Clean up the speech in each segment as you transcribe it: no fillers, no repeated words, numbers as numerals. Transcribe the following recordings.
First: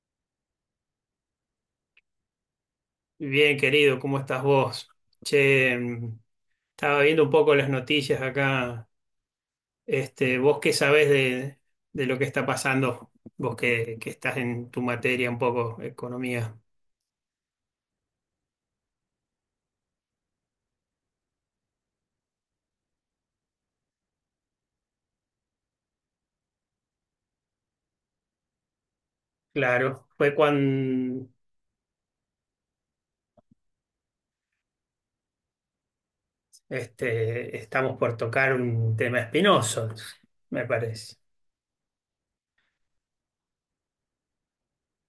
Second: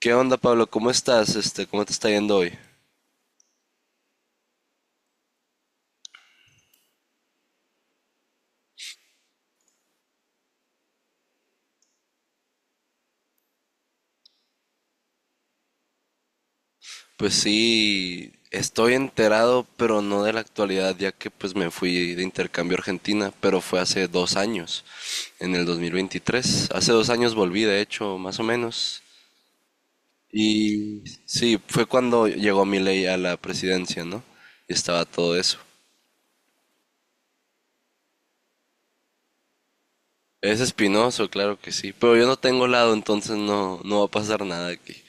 ¿Qué onda, Pablo? ¿Cómo estás? ¿Cómo te está yendo hoy? Bien, querido, ¿cómo estás vos? Che, estaba viendo un poco las noticias acá. Este, ¿vos qué sabés de lo que está pasando? Vos que estás en tu materia un poco, economía. Pues sí, estoy enterado, pero no de la actualidad, ya que pues me fui de intercambio a Argentina, pero fue hace 2 años, en el 2023. Hace 2 años volví, de hecho, más o menos. Claro, fue Y cuando sí, fue cuando llegó Milei a la presidencia, ¿no? Y estaba todo eso. este, estamos por tocar un tema espinoso, Es me parece. espinoso, claro que sí, pero yo no tengo lado, entonces no, no va a pasar nada aquí.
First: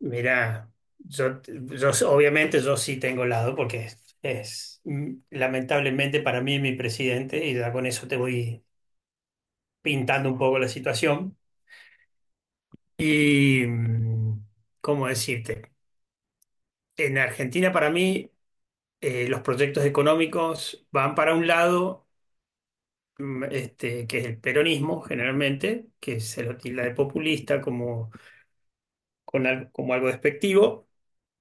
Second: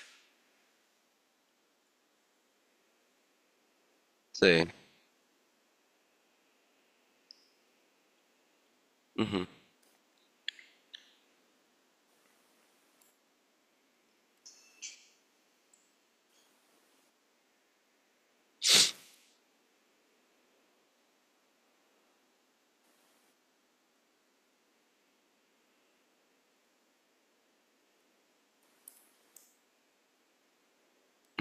Mirá, yo obviamente yo sí tengo lado porque es, Sí, es, mm, lamentablemente para mí mi presidente y ya con eso te voy ujú, pintando un poco la situación. Y, ¿cómo decirte? En Argentina, para mí, los proyectos económicos van para un lado, este, que es el peronismo, generalmente, que se lo tilda de populista como, como algo despectivo,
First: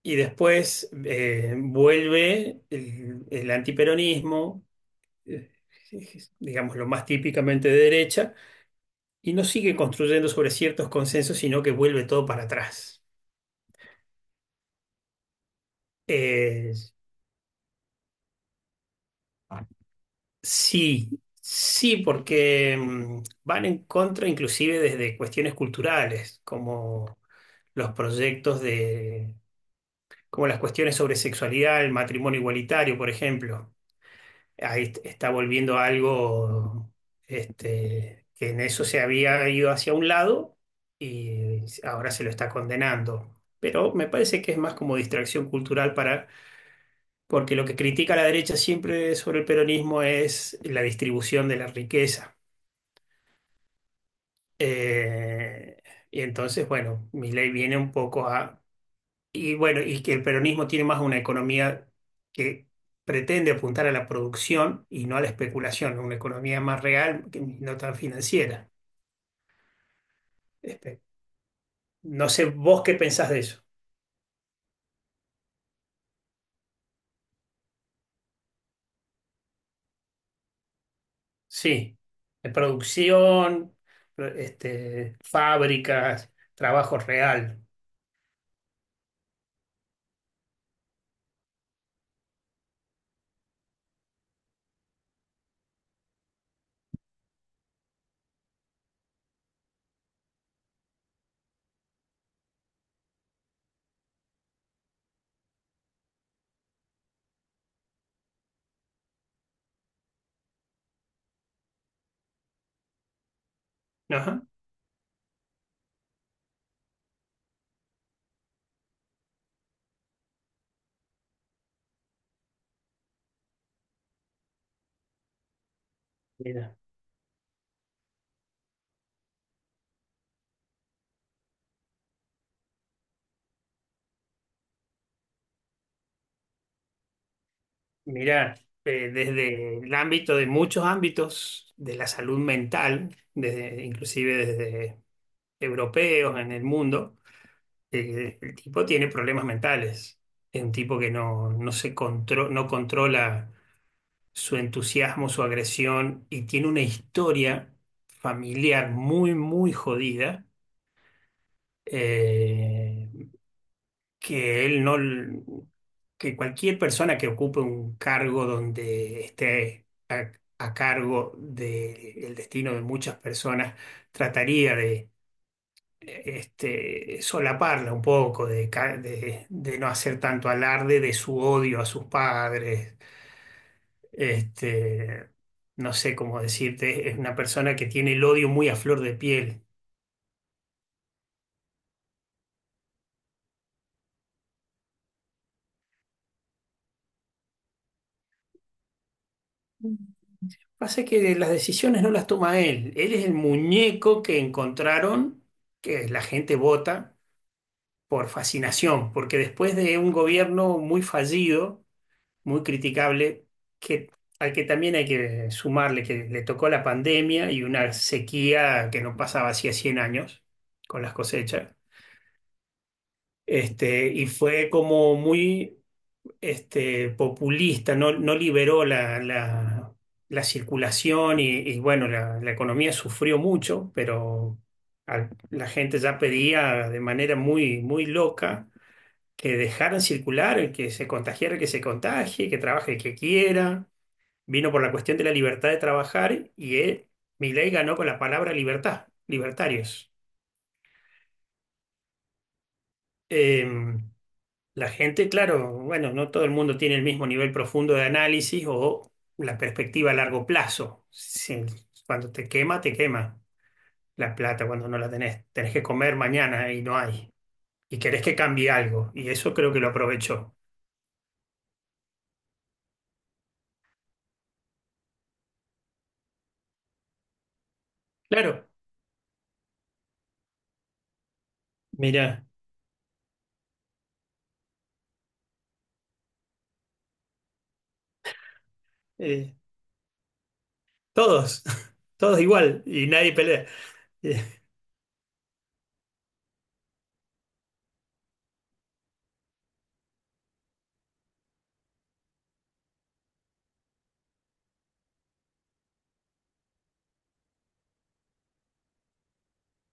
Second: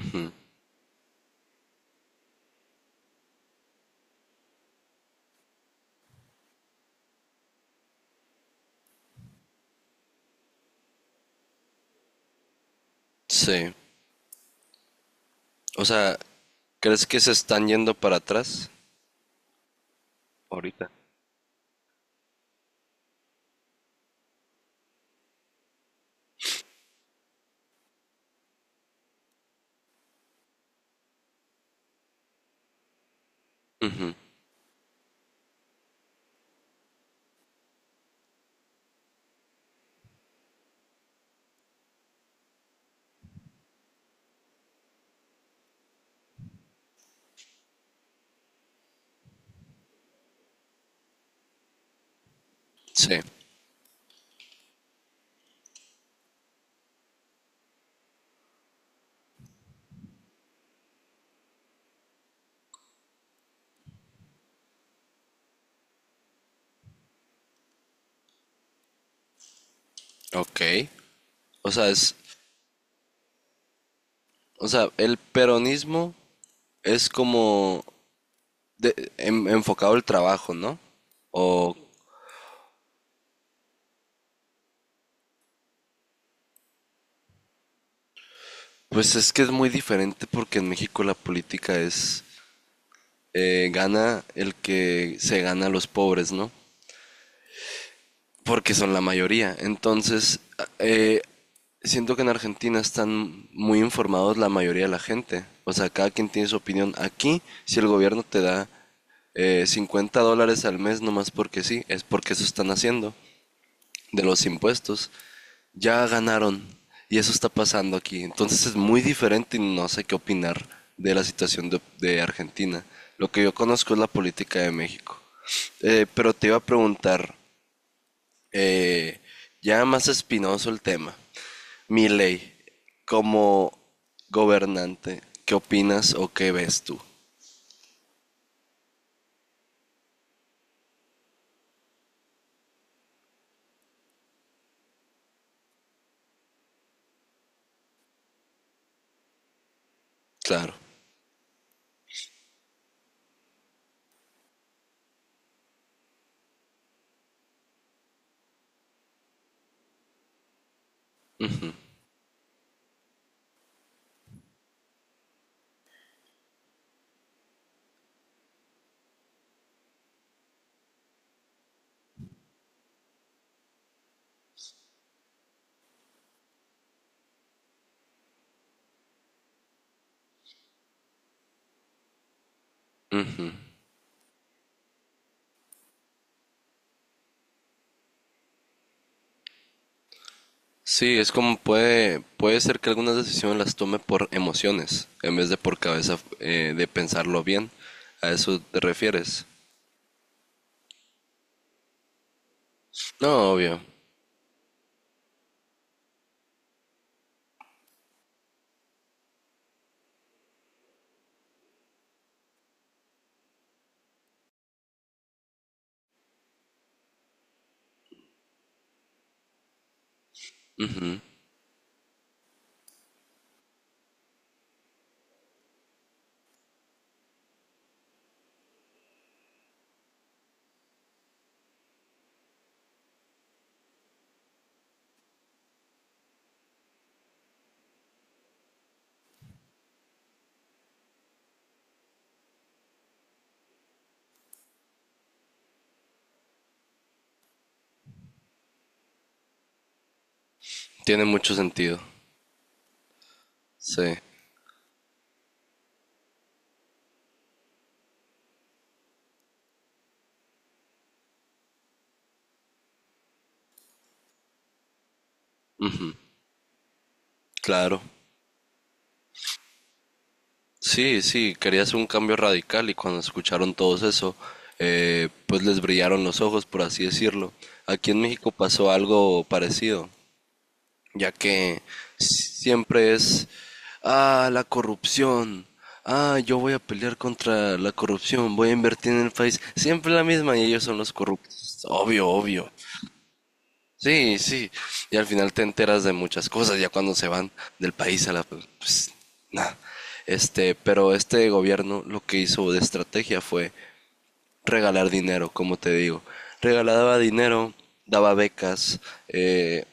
y después vuelve el antiperonismo, eh, digamos lo más típicamente de derecha, y no sigue construyendo sobre ciertos consensos, sino que vuelve todo para atrás. sí. O sea, Eh, ¿crees que se están yendo para atrás ahorita? Sí, sí, porque van en contra inclusive desde cuestiones culturales, como los proyectos de, como las cuestiones sobre sexualidad, el matrimonio igualitario, por ejemplo. Ujú, Está volviendo algo este, que en eso se había ido hacia un lado y ahora se lo está condenando. Pero me parece que es más como distracción cultural para, porque lo que critica la derecha siempre sobre el peronismo es la distribución de la riqueza. sí, Eh, y entonces, bueno, mi ley viene un poco a... Y bueno, y que el peronismo tiene más una economía que pretende apuntar a la producción y no a la especulación, una economía más real que no tan financiera. ok. Espe- O sea, No sé vos qué pensás de eso. El peronismo es como enfocado al trabajo, ¿no? O, Sí, de producción, este, fábricas, trabajo real. pues es que es muy diferente porque en México la política gana el que se gana a los pobres, ¿no? Porque son la mayoría. Entonces, eh, siento que en Argentina están muy informados la mayoría de la gente. O sea, cada quien tiene su opinión. Aquí, si el gobierno te da $50 al mes, nomás porque sí, es porque eso están haciendo, de Ajá. los impuestos. Ya ganaron y eso está pasando aquí. Entonces es muy diferente y no sé qué opinar de la situación de Argentina. Lo que yo conozco es la política de México. Pero te iba a Mira. preguntar, eh, ya más espinoso el tema. Milei, como gobernante, ¿qué opinas o qué ves tú? Mira, desde el ámbito de muchos ámbitos de la salud mental, desde, inclusive desde europeos en el mundo, el tipo tiene problemas mentales. Es un Claro. tipo que no, no controla su entusiasmo, su agresión y tiene una historia familiar muy, muy jodida. Eh, que él no, Que cualquier persona que ocupe un cargo donde esté a cargo del destino de muchas personas trataría de este, solaparla un poco, de no hacer tanto alarde de su odio a sus padres. Este, no sé cómo decirte, es una persona que tiene el odio muy a flor de piel. Sí, es como puede ser que algunas decisiones las tome por emociones, en vez de por cabeza de pensarlo bien. ¿A eso te refieres? Pasa que las decisiones no las toma él. Él es el No, obvio. muñeco que encontraron, que la gente vota por fascinación, porque después de un gobierno muy fallido, muy criticable, que, al que también hay que sumarle que le tocó la pandemia y una sequía que no pasaba hacía 100 años con las cosechas, este, y fue como muy este, populista, no liberó la la- circulación, y, bueno, la economía sufrió mucho, pero la gente ya pedía de manera muy, muy loca que dejaran circular, el que se contagiara, el que se contagie, que trabaje el que quiera. Vino por la cuestión de la libertad de trabajar y él, Milei ganó con la palabra libertad, libertarios. Tiene mucho sentido. Em, Sí, La gente, claro, bueno, no todo el mundo tiene el mismo nivel profundo de análisis o la perspectiva a largo plazo. Cuando te quema la plata cuando no la tenés. Tenés que comer mañana y no hay. Y claro. querés que cambie algo. Y eso creo que lo aprovechó. Sí, sí, quería hacer un cambio radical y cuando escucharon todos eso, pues les brillaron los ojos, por así decirlo. Aquí en México Claro, pasó algo parecido, ya que mira, siempre es: ah, la corrupción, ah, yo voy a pelear contra la corrupción, voy a invertir en el eh, país, siempre la misma y ellos son los todos, corruptos, obvio, todos obvio. igual y nadie pelea. Sí, Eh, sí. Y al final te enteras de muchas cosas, ya cuando se van del país a Pues nada. Pero este gobierno lo que hizo de estrategia fue regalar dinero, como te digo. Regalaba dinero, daba becas. eh,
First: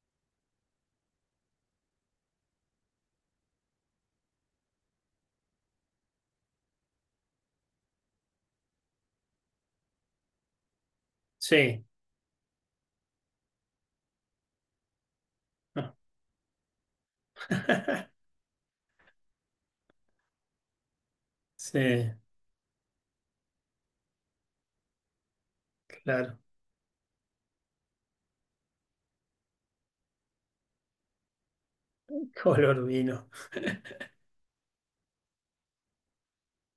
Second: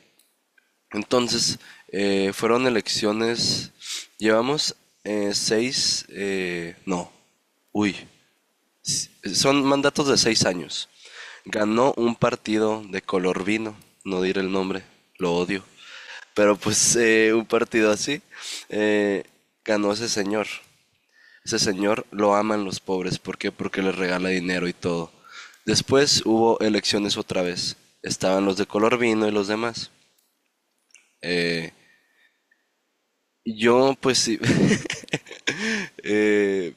entonces, fueron elecciones. Llevamos seis. No. Uy. Son mandatos de 6 años. Sí, Ganó un partido de color vino, no diré el nombre, lo odio. no. Pero pues un partido así eh, ganó ese señor. Ese Sí, señor lo aman los pobres. ¿Por qué? Porque les regala dinero y todo. Después claro. hubo elecciones otra vez. Estaban los de color vino y los demás. Eh, Color vino. yo pues sí, eh,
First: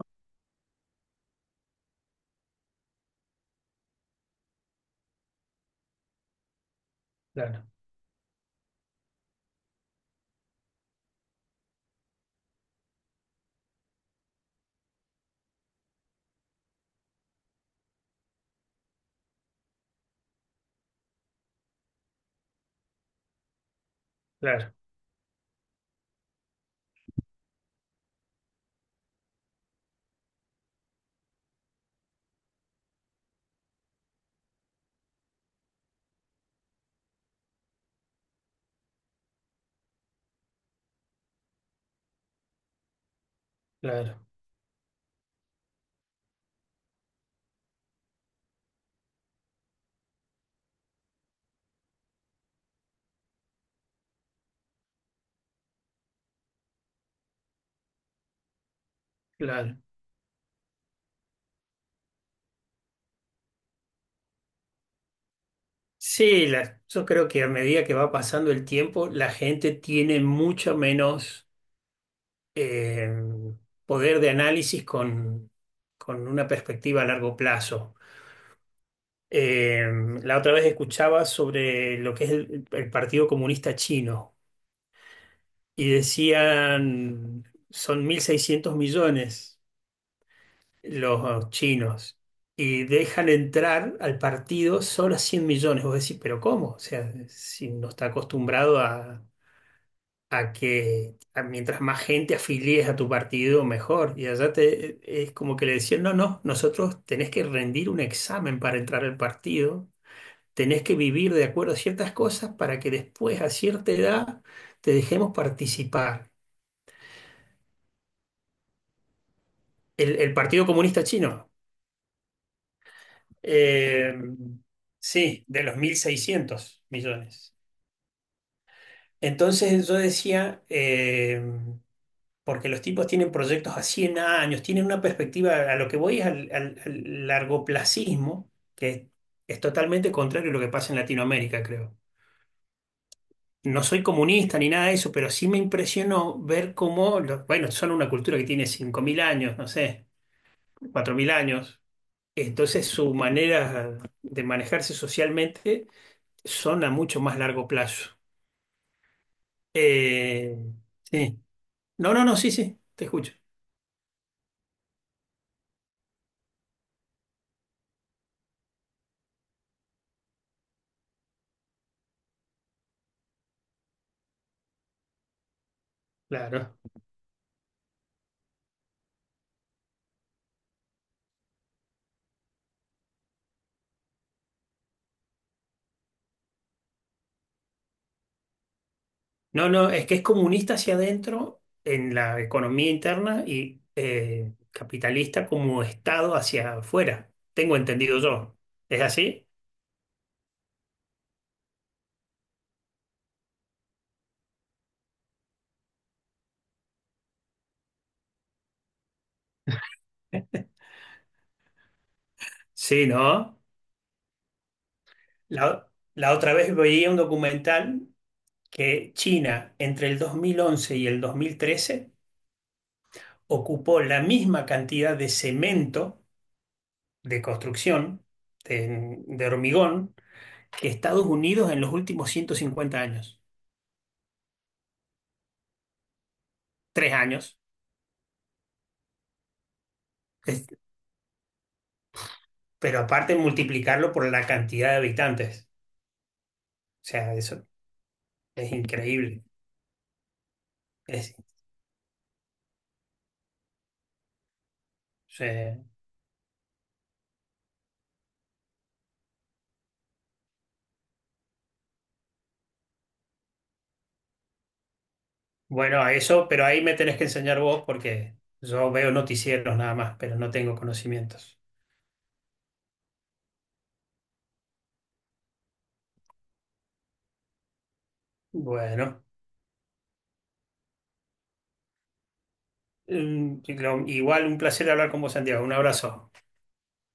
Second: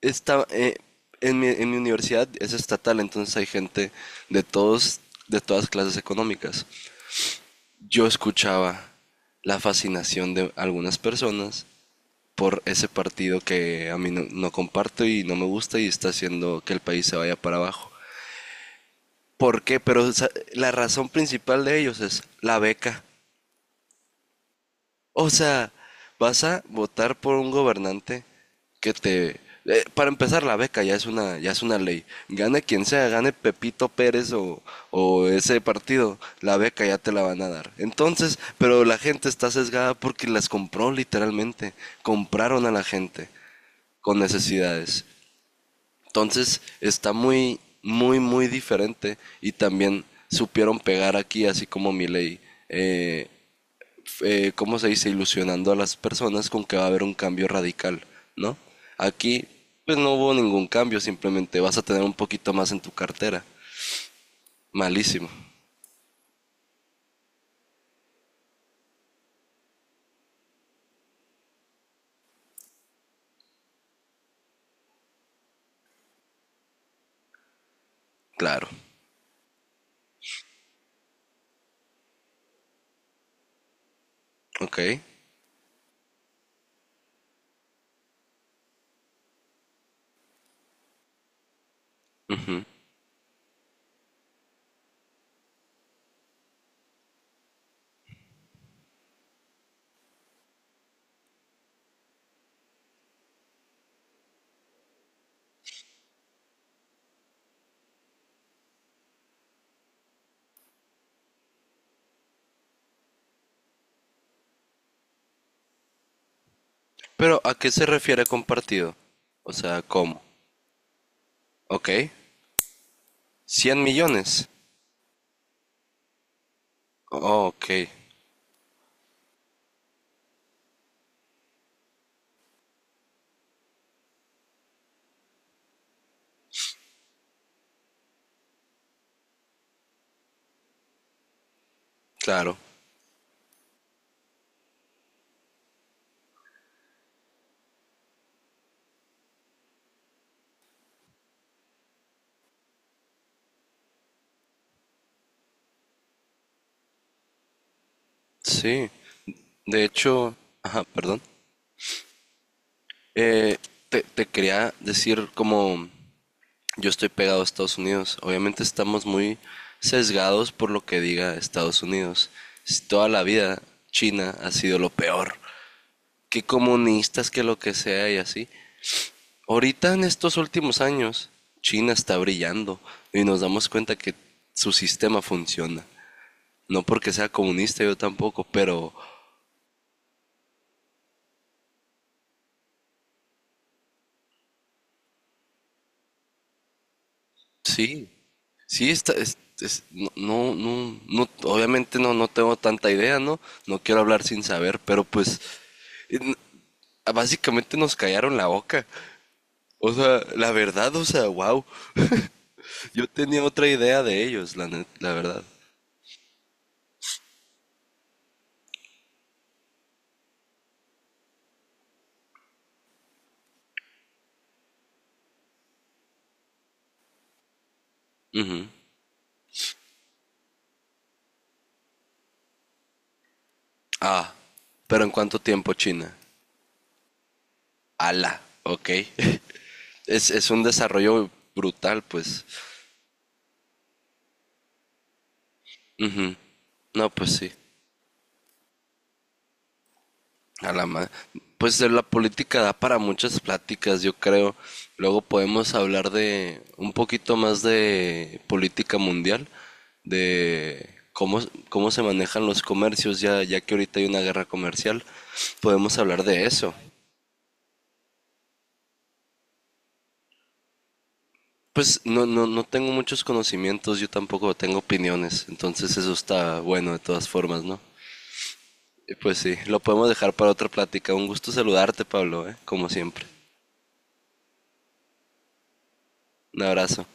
está, eh, en mi universidad es estatal, entonces hay gente de todos, de todas clases económicas. Claro, Yo escuchaba la fascinación de algunas personas por ese partido que a mí no, no comparto y no me gusta y está haciendo que el país se vaya para abajo. ¿Por qué? Pero o sea, la razón principal de ellos es la beca. claro, O sea, vas a votar por un gobernante que te... para empezar, la beca ya es una ley. Gane quien sea, gane Pepito Pérez o ese partido, la beca ya te la van a dar. Entonces, pero la gente está sesgada porque las compró literalmente. Compraron a la gente claro, con necesidades. Entonces, está muy, muy, muy diferente. Y también supieron pegar aquí, así como mi ley. eh, ¿Cómo se dice? Ilusionando a las personas con que va a haber un cambio radical, ¿no? Aquí, claro. pues no hubo ningún cambio, simplemente vas a tener un poquito más en tu cartera. Malísimo, Sí, la- yo creo que a medida que va pasando el tiempo, la gente tiene mucho menos eh, poder de análisis con una perspectiva a largo plazo. claro. Eh, la otra vez escuchaba sobre lo que es el Partido Comunista Chino Ok. y decían, son 1.600 millones los chinos Ujú. y dejan entrar al partido solo a 100 millones. Vos decís, pero ¿cómo? O sea, si no está acostumbrado a que mientras más gente afilies a tu partido, mejor. Y allá es como que le decían, no, no, nosotros tenés que rendir un examen para entrar al partido, tenés que vivir de acuerdo a ciertas cosas para que después, a cierta edad, te dejemos participar. Pero ¿a qué se refiere compartido? O sea, El, ¿cómo? el Partido Comunista Chino, Ok. 100 eh, millones. sí, de los 1.600 Oh, millones. ok, Entonces yo decía, porque los tipos tienen proyectos a 100 años, tienen una perspectiva, a lo que voy es al largoplacismo, que es totalmente contrario a lo que pasa en Latinoamérica, creo. claro. No soy comunista ni nada de eso, pero sí me impresionó ver cómo, bueno, son una cultura que tiene 5.000 años, no sé, 4.000 años. Entonces su manera de manejarse socialmente son a mucho más largo plazo. Sí. De hecho, Eh, ajá, perdón. sí. No, no, no, sí, sí, te escucho. Eh, te quería decir como yo estoy pegado a Estados Unidos. Obviamente estamos muy sesgados por lo que diga Estados Unidos. Si toda la vida China ha sido lo peor. Que Claro. comunistas, que lo que sea y así. Ahorita en estos últimos años, China está brillando y nos damos cuenta que su sistema funciona. No porque sea comunista, yo tampoco, pero No, no, es que es comunista hacia adentro en la economía interna y capitalista como Estado hacia afuera. Tengo sí, entendido yo. sí ¿Es está, así? Obviamente no tengo tanta idea, ¿no? No quiero hablar sin saber, pero pues en- básicamente nos callaron la boca. O sea, la verdad, o sea, wow. Sí, Yo tenía ¿no? otra idea de ellos, la verdad. La otra vez veía un documental que China entre el 2011 y el 2013 ocupó la misma cantidad de cemento de construcción, Ujú. De hormigón, que Estados Unidos en los últimos 150 años. Ah, pero ¿en cuánto tiempo China? 3 años. Ala, ok. Es un Es desarrollo brutal, pues. Pero aparte multiplicarlo por la cantidad de habitantes. Ujú. O No, sea, pues sí. eso es increíble. A la ma- O Pues la política da para muchas pláticas, yo creo. Luego podemos sea, hablar de un poquito más de política mundial, de cómo se manejan los comercios, ya que ahorita hay una guerra comercial. Podemos bueno, hablar de eso, pero eso. ahí me tenés que enseñar vos porque yo veo noticieros nada más, pero no tengo conocimientos. Pues no tengo muchos conocimientos, yo tampoco tengo opiniones, entonces eso está bueno de todas formas, ¿no? Y Bueno, pues sí, lo podemos dejar para otra plática. Un gusto saludarte, Pablo, ¿eh? Como siempre. Igual un placer hablar con vos, Santiago. Un abrazo. Un abrazo.